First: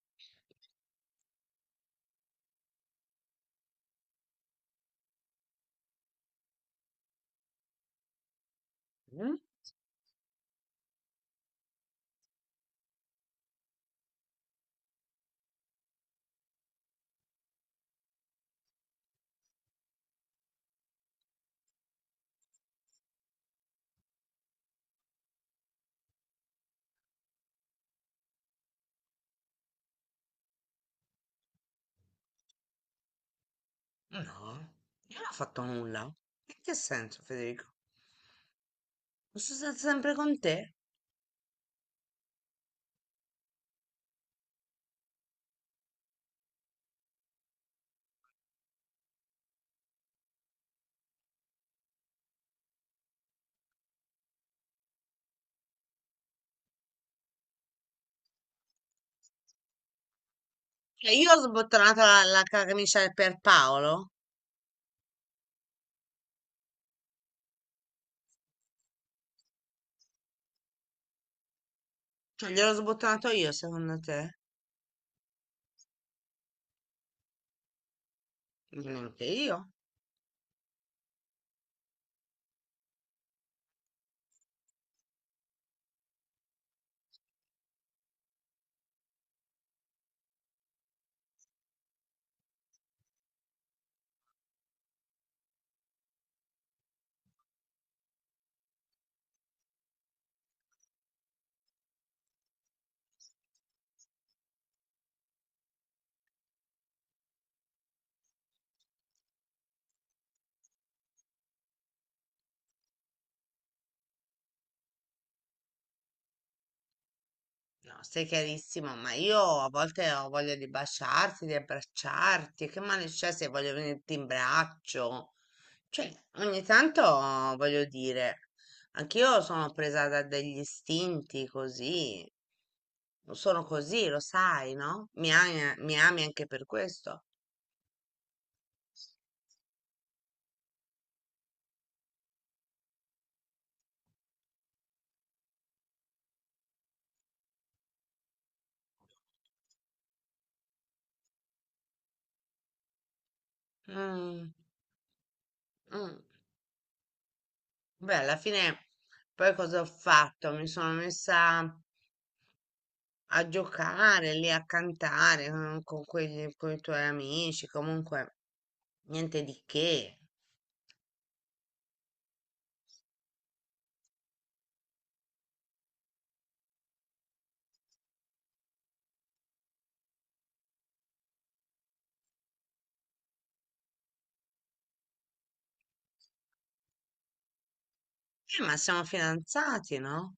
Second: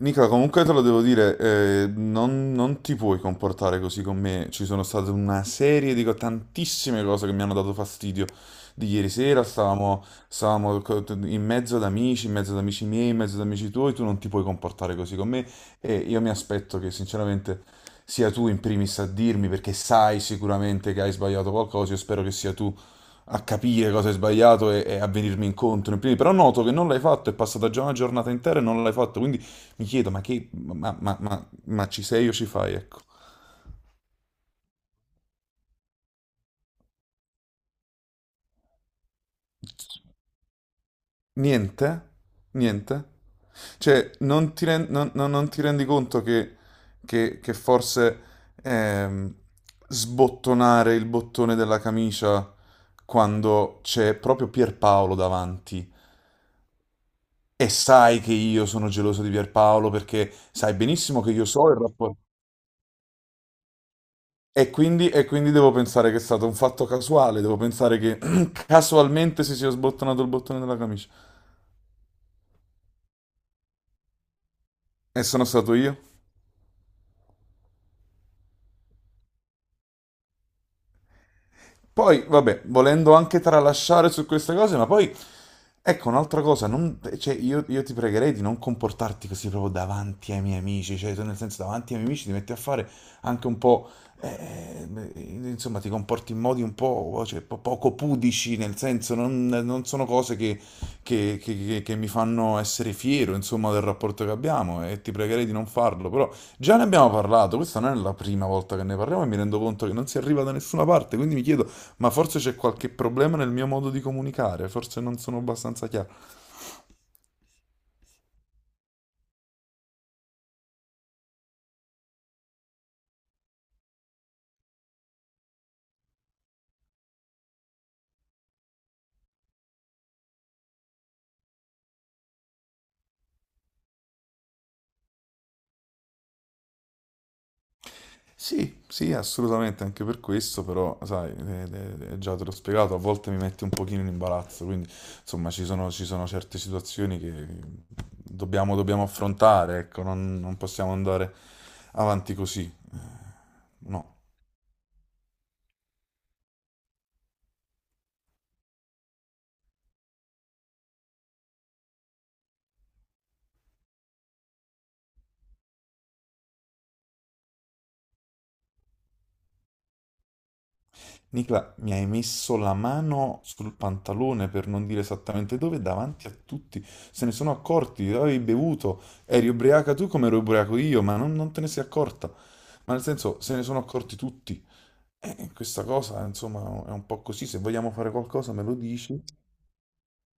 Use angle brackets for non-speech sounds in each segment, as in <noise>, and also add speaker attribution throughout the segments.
Speaker 1: Nicola, comunque te lo devo dire, non ti puoi comportare così con me. Ci sono state una serie di tantissime cose che mi hanno dato fastidio. Di ieri
Speaker 2: Mm?
Speaker 1: sera in mezzo ad amici, in mezzo ad amici miei, in mezzo ad amici tuoi, tu non ti puoi comportare così con me, e io mi aspetto che sinceramente sia tu in primis a dirmi, perché sai sicuramente che hai sbagliato qualcosa. Io spero che sia tu a capire cosa hai sbagliato, e a venirmi incontro. In primis. Però noto che non l'hai fatto, è passata già una giornata intera e non l'hai fatto, quindi mi chiedo, ma che, ma ci sei o ci fai, ecco.
Speaker 2: No, io non ho fatto nulla. In che senso, Federico? Sono stata sempre con te.
Speaker 1: Niente? Niente? Cioè, non ti rendi conto che forse ehm, sbottonare il bottone della camicia quando c'è proprio Pierpaolo davanti, e sai che io sono geloso di Pierpaolo perché sai
Speaker 2: Cioè,
Speaker 1: benissimo
Speaker 2: io
Speaker 1: che
Speaker 2: ho
Speaker 1: io so il
Speaker 2: sbottonato
Speaker 1: rapporto...
Speaker 2: la camicia per Paolo?
Speaker 1: E quindi devo pensare che è stato un fatto casuale, devo pensare che <clears throat> casualmente si sia sbottonato il bottone della camicia.
Speaker 2: Cioè, gliel'ho sbottonato io, secondo te?
Speaker 1: E sono stato io.
Speaker 2: Neanche io.
Speaker 1: Poi, vabbè, volendo anche tralasciare su queste cose, ma poi, ecco, un'altra cosa, cioè, io ti pregherei di non comportarti così proprio davanti ai miei amici, cioè, tu nel senso, davanti ai miei amici ti metti a fare anche un po', beh, insomma, ti comporti in modi un po', cioè, poco pudici, nel senso, non sono cose che mi fanno essere fiero, insomma, del rapporto che abbiamo, e ti pregherei di non farlo, però già ne abbiamo parlato, questa non è la prima volta che ne parliamo e mi rendo conto che non si arriva da nessuna parte, quindi mi chiedo... Ma forse c'è qualche problema nel mio modo di comunicare, forse non sono abbastanza chiaro.
Speaker 2: No, stai chiarissimo, ma io a volte ho voglia di baciarti, di abbracciarti. Che male c'è se voglio venirti in braccio? Cioè, ogni tanto voglio dire, anch'io sono presa da degli istinti così. Sono così, lo sai, no? Mi ami anche per questo.
Speaker 1: Sì, sì, assolutamente, anche per questo, però, sai, già te l'ho spiegato, a volte mi metti un pochino in imbarazzo, quindi, insomma, ci sono certe situazioni che dobbiamo affrontare, ecco, non possiamo andare avanti così, no.
Speaker 2: Mm, mm. Beh, alla fine poi cosa ho fatto? Mi sono messa a giocare lì, a cantare con i tuoi amici, comunque niente di che.
Speaker 1: Nicla, mi hai messo la mano sul pantalone per non dire esattamente dove, davanti a tutti. Se ne sono accorti, avevi bevuto, eri ubriaca tu come ero ubriaco io, ma non te ne sei accorta. Ma nel senso, se ne sono accorti tutti. E questa cosa, insomma, è un po' così. Se vogliamo fare qualcosa, me lo
Speaker 2: Ma siamo
Speaker 1: dici?
Speaker 2: fidanzati, no?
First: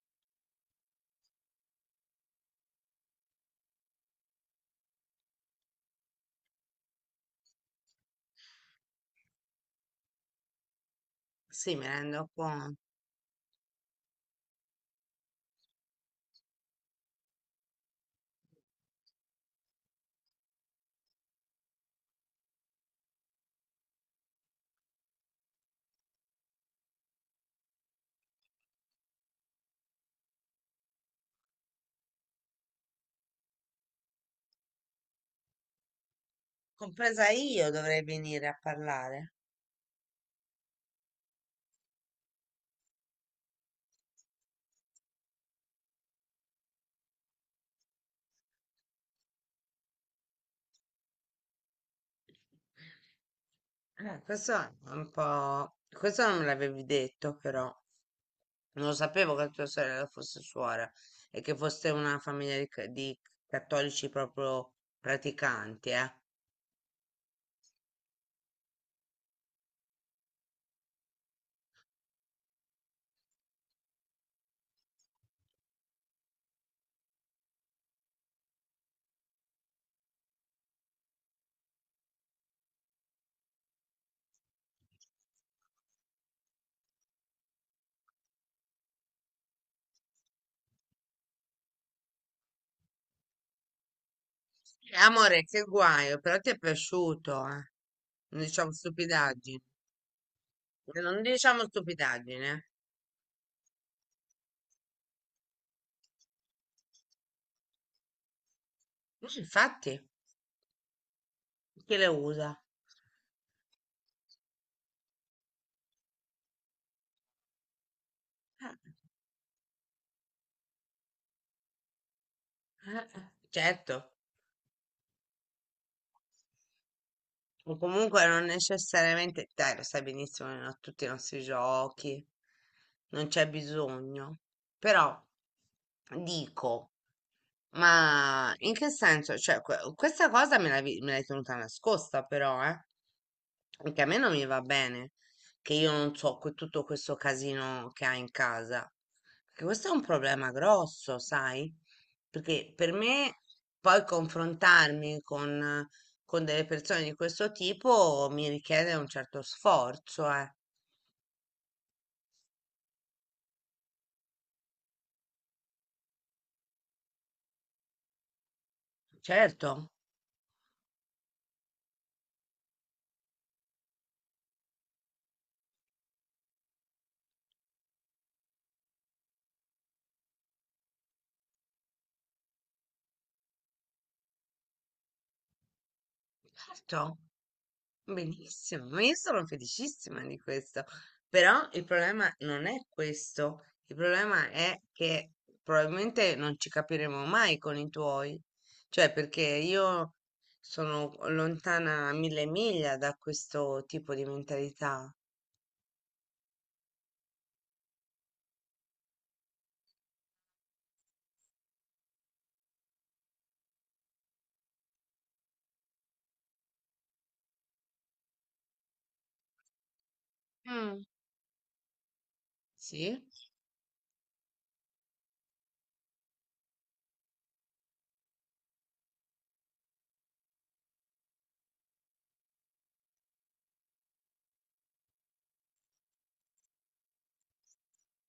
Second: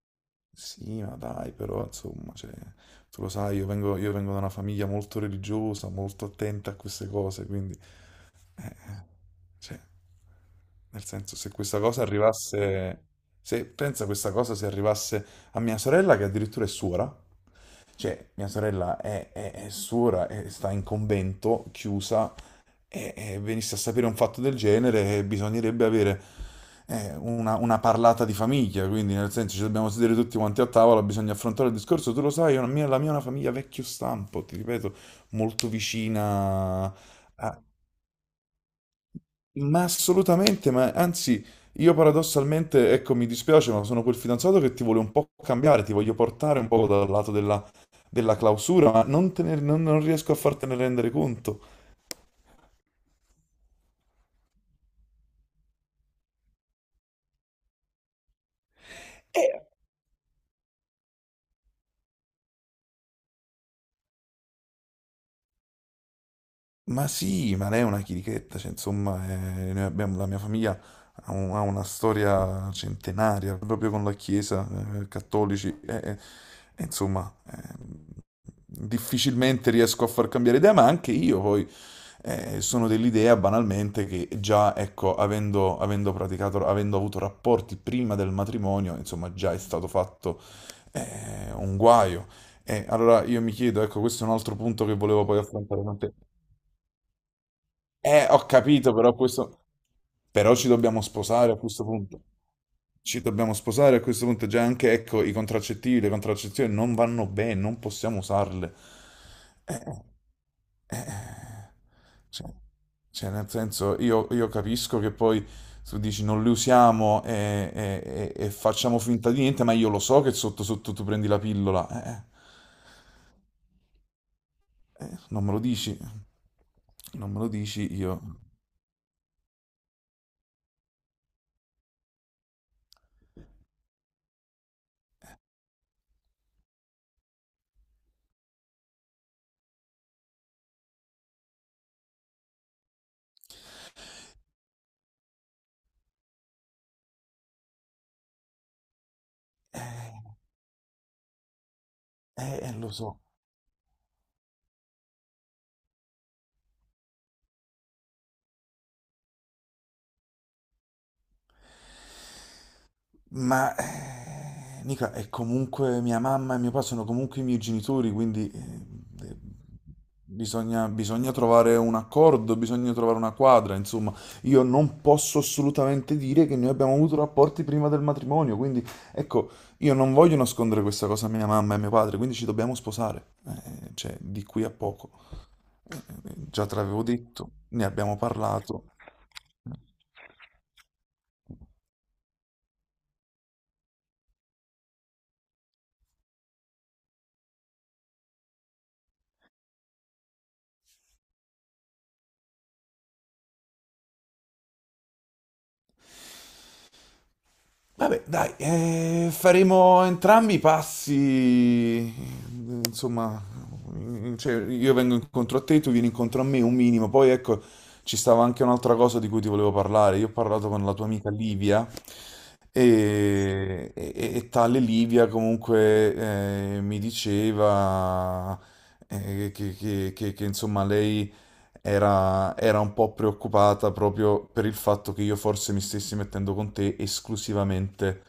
Speaker 1: Sì, ma dai, però, insomma, cioè, tu lo sai, io vengo da una famiglia molto religiosa, molto attenta a queste cose, quindi... Eh, cioè, nel senso,
Speaker 2: Sì, mi rendo conto.
Speaker 1: se pensa questa cosa se arrivasse a mia sorella, che addirittura è suora, cioè mia sorella è suora e sta in convento, chiusa, e venisse a sapere un fatto del genere, bisognerebbe avere una parlata di famiglia, quindi nel senso ci dobbiamo sedere tutti quanti a tavola, bisogna affrontare il discorso, tu lo sai, la mia è una famiglia vecchio stampo, ti ripeto, molto vicina...
Speaker 2: Compresa
Speaker 1: a-
Speaker 2: io dovrei venire a parlare.
Speaker 1: ma assolutamente, ma anzi, io paradossalmente, ecco, mi dispiace, ma sono quel fidanzato che ti vuole un po' cambiare, ti voglio portare un po' dal lato della clausura, ma non, te ne- non- non riesco a fartene rendere conto.
Speaker 2: Questo è un po'. Questo non me l'avevi detto, però. Non lo sapevo che tua sorella fosse suora e che foste una famiglia di cattolici proprio praticanti, eh.
Speaker 1: Ma sì, ma lei è una chirichetta, cioè, insomma, la mia famiglia ha una storia centenaria proprio con la Chiesa, cattolici, e insomma, difficilmente riesco a far cambiare idea, ma anche io poi sono dell'idea banalmente che già, ecco, avendo praticato, avendo avuto rapporti prima del matrimonio, insomma, già è stato fatto un guaio. E allora io mi chiedo, ecco, questo è un altro punto che volevo poi
Speaker 2: Amore, che
Speaker 1: affrontare con te.
Speaker 2: guaio, però ti è piaciuto, eh. Non
Speaker 1: Ho
Speaker 2: diciamo
Speaker 1: capito, però questo...
Speaker 2: stupidaggini.
Speaker 1: Però ci dobbiamo
Speaker 2: Non
Speaker 1: sposare a
Speaker 2: diciamo
Speaker 1: questo punto.
Speaker 2: stupidaggini, eh.
Speaker 1: Ci dobbiamo sposare a questo punto. Già anche, ecco, i contraccettivi, le contraccezioni non vanno bene, non possiamo usarle.
Speaker 2: Mm,
Speaker 1: Eh,
Speaker 2: infatti,
Speaker 1: eh, eh,
Speaker 2: chi le usa?
Speaker 1: cioè, cioè, nel senso, io capisco che poi tu dici non le usiamo e
Speaker 2: <laughs>
Speaker 1: facciamo finta di niente, ma io lo so che sotto sotto tu prendi la pillola. Eh, eh,
Speaker 2: Certo,
Speaker 1: Eh, non me lo dici. Non me lo
Speaker 2: o
Speaker 1: dici io.
Speaker 2: comunque non necessariamente, dai, lo sai benissimo, a tutti i nostri giochi, non c'è bisogno, però dico. Ma in che senso? Cioè, questa cosa me l'hai tenuta nascosta però, eh? Anche a me non mi va bene che io non so tutto questo casino che hai in casa. Perché questo è un
Speaker 1: eh.
Speaker 2: problema grosso, sai?
Speaker 1: Eh,
Speaker 2: Perché
Speaker 1: eh, lo
Speaker 2: per
Speaker 1: so,
Speaker 2: me poi confrontarmi con delle persone di questo tipo mi richiede un certo sforzo, eh.
Speaker 1: ma Nica è comunque mia mamma e mio papà sono comunque i miei genitori, quindi eh,
Speaker 2: Certo,
Speaker 1: bisogna trovare un accordo, bisogna trovare una quadra, insomma, io non posso assolutamente dire che noi abbiamo avuto rapporti prima del matrimonio, quindi ecco, io non voglio nascondere questa cosa a mia mamma e a mio padre, quindi ci dobbiamo sposare, cioè di qui a poco. Già te l'avevo
Speaker 2: certo.
Speaker 1: detto, ne abbiamo parlato.
Speaker 2: Benissimo, ma io sono felicissima di questo, però il problema non è questo, il problema è che probabilmente non ci capiremo mai con i tuoi, cioè perché io sono lontana mille miglia da questo tipo di mentalità.
Speaker 1: Vabbè, dai, faremo entrambi i passi, insomma, cioè, io vengo incontro a te, tu vieni incontro a me, un minimo. Poi ecco, ci stava anche un'altra cosa di cui ti volevo parlare. Io ho parlato con la
Speaker 2: Mm.
Speaker 1: tua amica Livia
Speaker 2: Sì,
Speaker 1: e tale Livia comunque mi diceva che, insomma lei era un po' preoccupata proprio per il fatto che io forse mi stessi mettendo con te esclusivamente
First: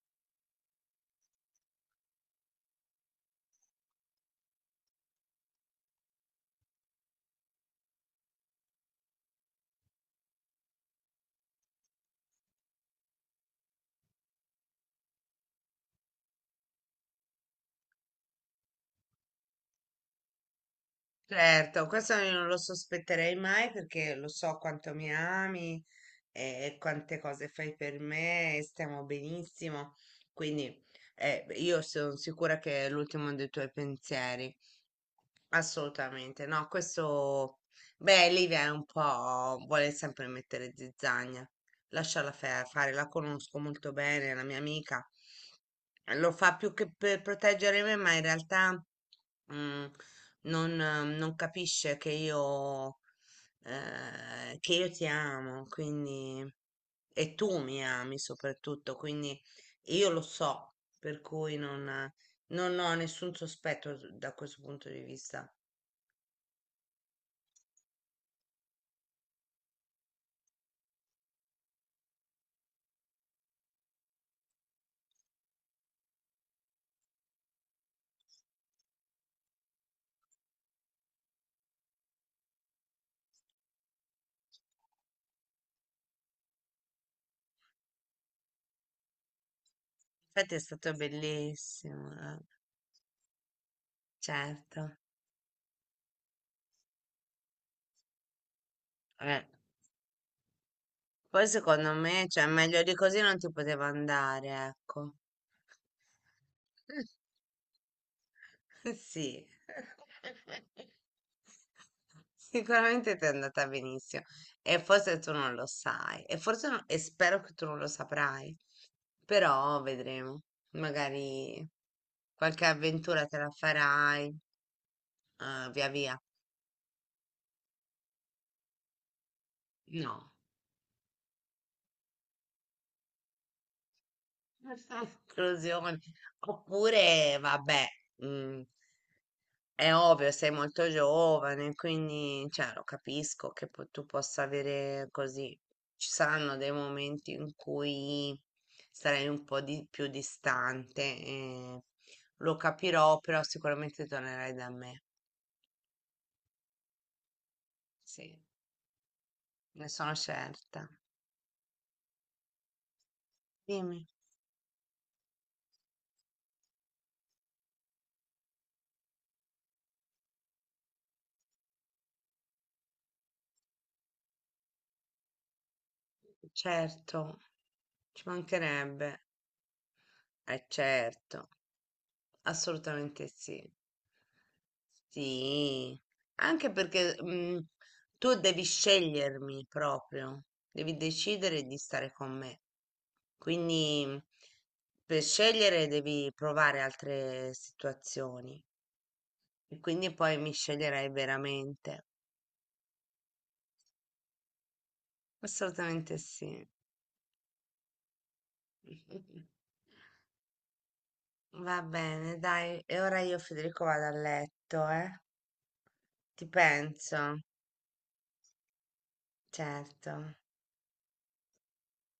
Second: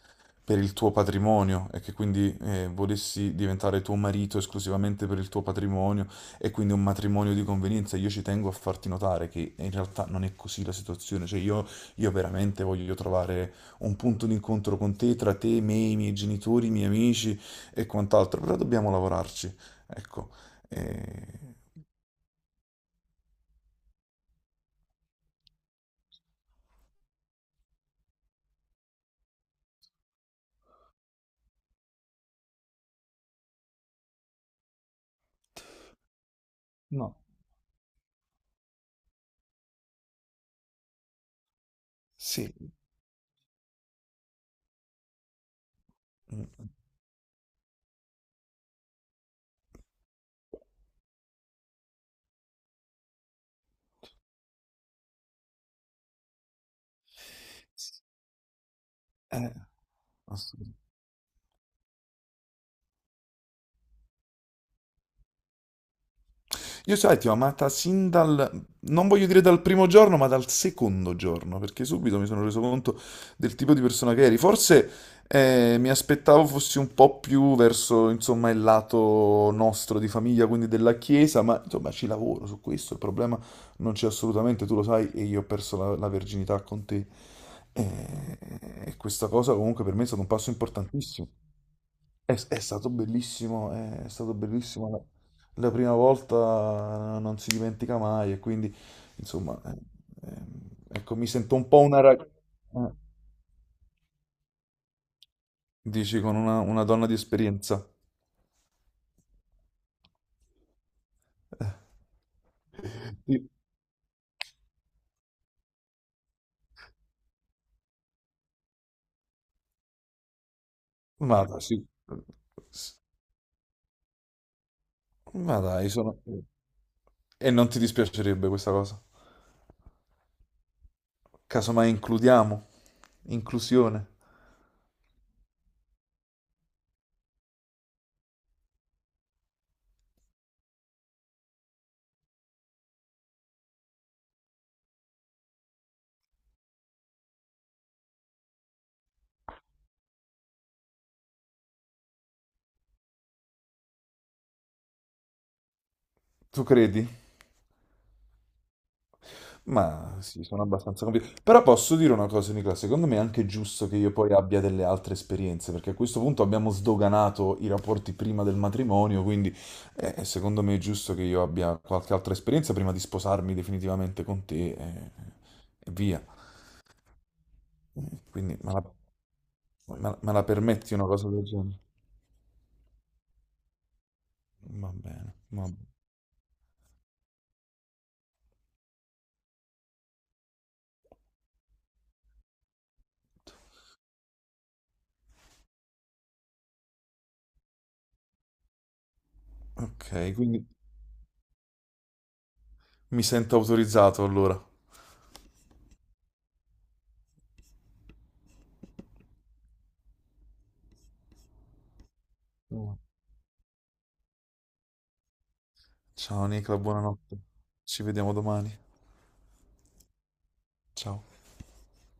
Speaker 1: per il tuo patrimonio e che quindi volessi diventare tuo marito esclusivamente per il tuo patrimonio e quindi un matrimonio di convenienza. Io ci tengo a farti notare che in realtà non è così la situazione, cioè io veramente voglio trovare un punto d'incontro con te, tra te, me, i miei genitori, i miei amici e quant'altro, però dobbiamo lavorarci, ecco. Eh,
Speaker 2: certo, questo io non lo sospetterei mai perché lo so quanto mi ami, quante cose fai per me, stiamo benissimo. Quindi, io sono sicura che è l'ultimo dei tuoi pensieri. Assolutamente, no,
Speaker 1: No,
Speaker 2: questo, beh, Livia è un po', vuole sempre mettere zizzagna, lasciala fa-
Speaker 1: sì,
Speaker 2: fare, la conosco molto bene, è una mia amica, lo fa
Speaker 1: mm.
Speaker 2: più che per proteggere me, ma in realtà mm, non capisce che che io ti amo, quindi, e tu mi ami soprattutto, quindi
Speaker 1: Eh,
Speaker 2: io lo so,
Speaker 1: Assolutamente.
Speaker 2: per cui non ho nessun sospetto da questo punto di vista.
Speaker 1: Io sai, ti ho amata sin dal, non voglio dire dal primo giorno, ma dal secondo giorno, perché subito mi sono reso conto del tipo di persona che eri. Forse mi aspettavo fossi un po' più verso, insomma, il lato nostro di famiglia, quindi della chiesa, ma insomma ci lavoro su questo, il problema non c'è assolutamente, tu lo sai, e io ho perso la verginità con te. E, e questa cosa comunque per me è stato un passo
Speaker 2: Infatti è stato
Speaker 1: importantissimo.
Speaker 2: bellissimo,
Speaker 1: È, è stato bellissimo, è stato bellissimo.
Speaker 2: certo.
Speaker 1: La prima volta non si dimentica mai e quindi,
Speaker 2: Eh,
Speaker 1: insomma, eh, ecco, mi
Speaker 2: poi
Speaker 1: sento un po'
Speaker 2: secondo
Speaker 1: una
Speaker 2: me,
Speaker 1: ragazza.
Speaker 2: cioè, meglio di così non ti poteva andare, ecco.
Speaker 1: Dici con una donna di
Speaker 2: <laughs>
Speaker 1: esperienza.
Speaker 2: Sì.
Speaker 1: <laughs>
Speaker 2: Sicuramente ti è
Speaker 1: Sì.
Speaker 2: andata benissimo e forse tu non lo sai e forse e spero che tu non lo saprai, però vedremo.
Speaker 1: Ma dai,
Speaker 2: Magari
Speaker 1: sì.
Speaker 2: qualche
Speaker 1: S-
Speaker 2: avventura te la farai,
Speaker 1: Ma
Speaker 2: via
Speaker 1: dai, sono...
Speaker 2: via.
Speaker 1: E non ti dispiacerebbe questa cosa?
Speaker 2: No.
Speaker 1: Casomai includiamo, inclusione.
Speaker 2: <laughs> Esclusione. Oppure, vabbè, mm, è ovvio, sei molto giovane, quindi cioè, lo capisco che tu possa avere così. Ci saranno dei momenti in cui sarai un po' più distante, e lo capirò, però sicuramente tornerai da me.
Speaker 1: Tu credi?
Speaker 2: Sì, ne sono
Speaker 1: Ma sì, sono
Speaker 2: certa.
Speaker 1: abbastanza convinto. Però posso dire una cosa, Nicola, secondo me è anche giusto che
Speaker 2: Dimmi.
Speaker 1: io poi abbia delle altre esperienze, perché a questo punto abbiamo sdoganato i rapporti prima del matrimonio, quindi secondo me è giusto che io abbia qualche altra esperienza prima di sposarmi definitivamente con te e, via.
Speaker 2: Certo, ci
Speaker 1: Quindi me la,
Speaker 2: mancherebbe.
Speaker 1: me- me la
Speaker 2: Eh
Speaker 1: permetti una cosa del
Speaker 2: certo,
Speaker 1: genere?
Speaker 2: assolutamente sì.
Speaker 1: Va bene, va bene.
Speaker 2: Sì, anche perché tu devi scegliermi proprio, devi decidere di stare con me. Quindi per scegliere devi provare altre situazioni e quindi
Speaker 1: Ok,
Speaker 2: poi mi
Speaker 1: quindi
Speaker 2: sceglierai veramente.
Speaker 1: mi sento autorizzato allora.
Speaker 2: Assolutamente sì. <laughs> Va bene, dai, e ora io Federico vado a letto, eh? Ti
Speaker 1: Ciao Nicola,
Speaker 2: penso,
Speaker 1: buonanotte. Ci vediamo domani.
Speaker 2: certo.
Speaker 1: Ciao.